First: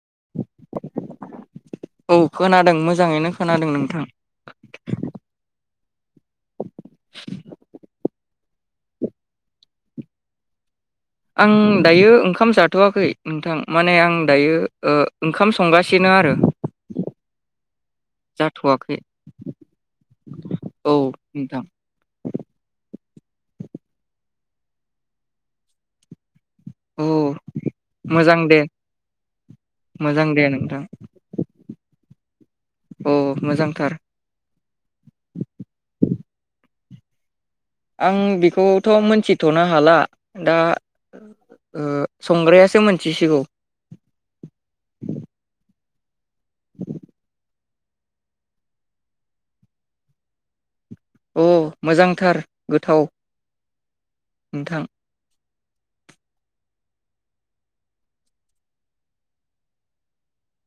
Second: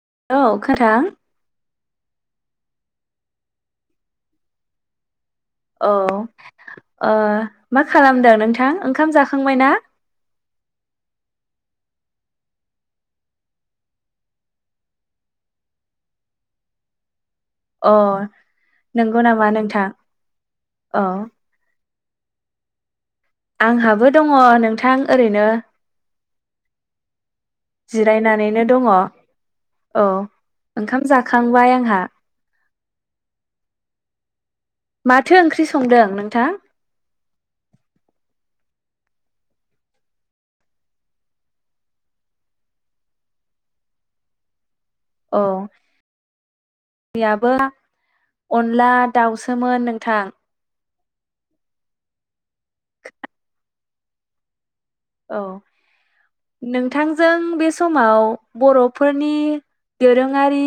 [inaudible] औ खोनादों मोजाङैनो खोनादों नोंथां। औ। अ मा खालामदों नोंथ थां ओंखाम जाखांबायनाा? आं दायो ओंखाम जाथवाखै नोंथां माने आं दायो ओंखाम संगासिनो आरो। अ जाथ'वाखै नंगौ नामा नोंथां औ अ। नोंथां आंहाबो दङ नोंथां ओरैनो। औ। मोजां दे जिरायनानैनो दङ औ मोजां दे नोंथां ओंखाम जाखांबाय आंहा। अ मोजांथार। माथो ओंख्रि संदों नोंथां? आं बेखौथ मोनथिथनो हाला दा संग्रायासो मोनथिसिगौ। अ। बिया [unintelligible] अनला दाउसोमोन नोंथां। अ मोजांथार गोथाव। नोंथां। औ नोंथांजों बे समाव बरफोरनि दोरोङारि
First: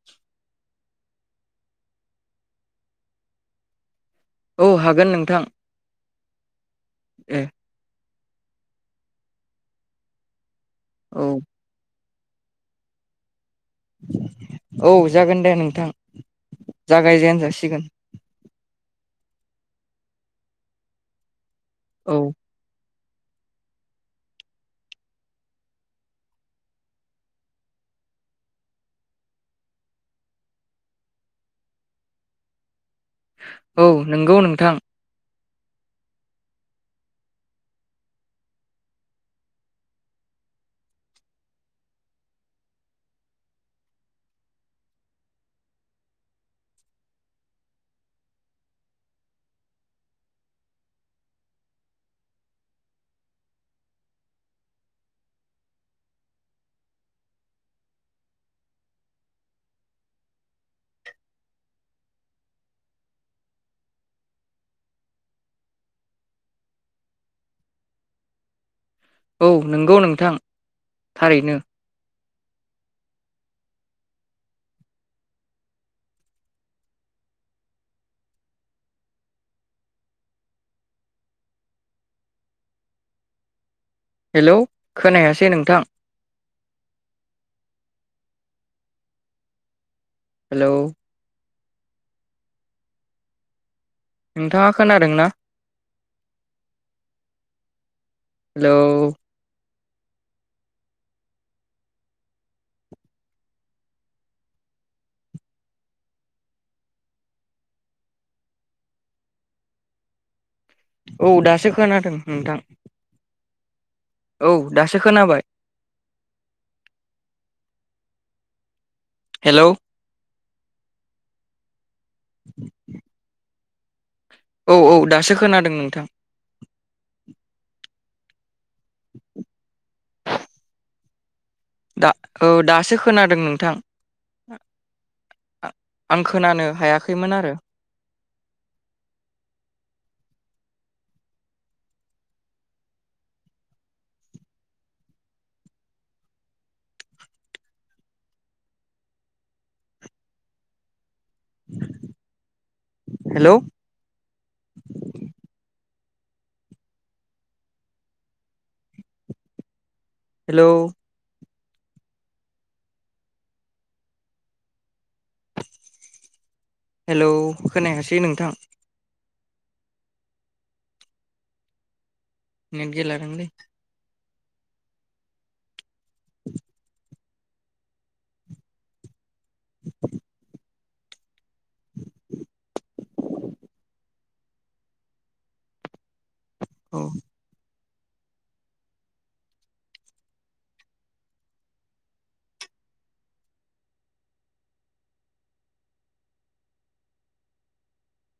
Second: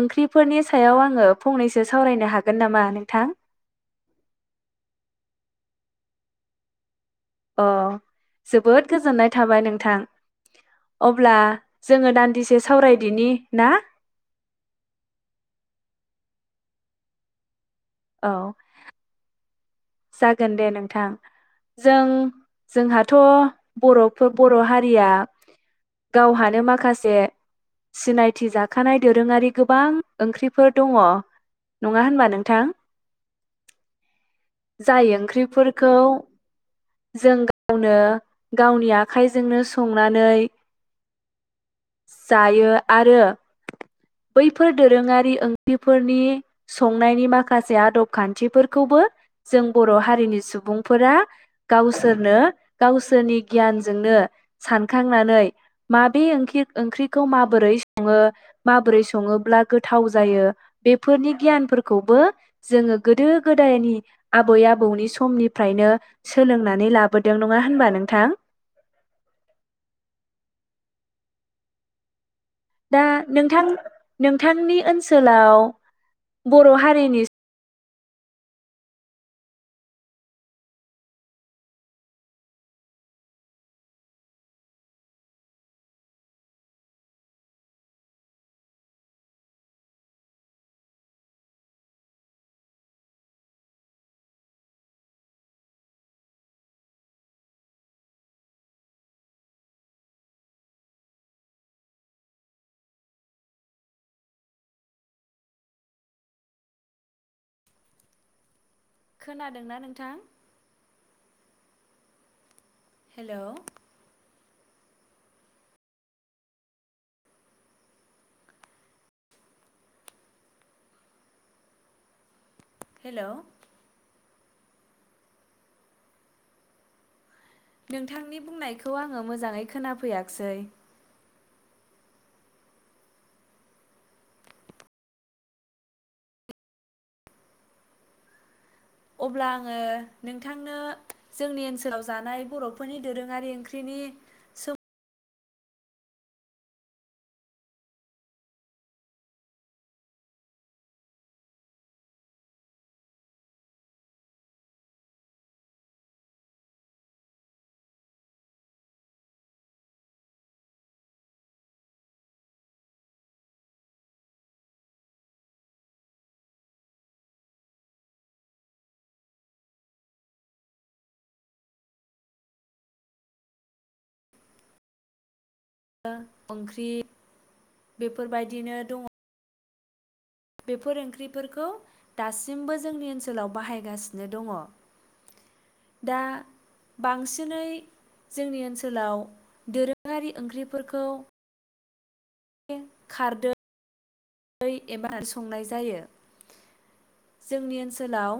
ओंख्रिफोरनि सायाव आङो फंनैसो सावरायनो हागोन नामा नोंथां? औ हागोन नोंथां। ए अ जोबोद गोजोननाय थाबाय नोंथां औ अब्ला जोङो दान्दिसे सावरायदिनि ना औ जागोन दे नोंथां जागायजेन जासिगोन औ जागोन दे नोंथां जों औ जोंहा- थ' बर'फो बर' हारिया गावहानो माखासे सिनायथि जाखानाय दोरोङारि गोबां ओंख्रिफोर दङ' नङा होनबा नोंथां? औ नंगौ नोंथां जाय ओंख्रिफोरखौ जों गावनो गावनि आखाइजोंनो संनानै जायो आरो बैफोर दोरोङारि ओंख्रिफोरनि संनायनि माखासे आदब खान्थिफोरखौबो जों बर' हारिनि सुबुंफोरा गावसोरनो गावसोरनि गियानजोंनो सानखांनानै माबे ओंखि- ओंख्रिखौ माबोरै सङो माबोरै सङोब्ला गोथाव जायो बेफोरनि गियानफोरखौबो जोङो गोदो गोदायनि आबै आबौनि समनिफ्रायनो सोलोंनानै लाबोदों नङा होनबा नोंथां? औ नंगौ नोंथां थारैनो दा नोंथां-नोंथांनि ओनसोलाव बर' हारिनि हेल खोनायासै नोंथां हेल नोंथाङा खोनादों ना? हेल खोनादोंना नोंथां? औ दासो खोनादों नोंथां हेल औ दासो खोनाबाय हेल हेल औ-औ दासो खोनादों नोंथां नोंथांनि बुंनायखौ आङो मोजाङै खोनाफैयाखैसै दा औ दासो खोनादों नोंथां आं खोनानो हायाखैमोन आरो अब्ला आङो नोंथांनो जोंनि ओनसोलाव जानाय बर'फोरनि दोरोङारि ओंख्रिनि सो- हेल हेल हेल खोनायाखासै नोंथां नेट गैलादां ले ओं-ओंख्रि बेफोरबायदिनो दङ [inaudible] बेफोर ओंख्रि- फोरखौ दासिमबो जोंनि ओनसोलाव बाहायगासि- नो दङ दा औ बांसिनै जोंनि ओनसोलाव दोरोङारि ओंख्रिफोरखौ खारदै- रै एबा संनाय जायो जोंनि ओनसोलाव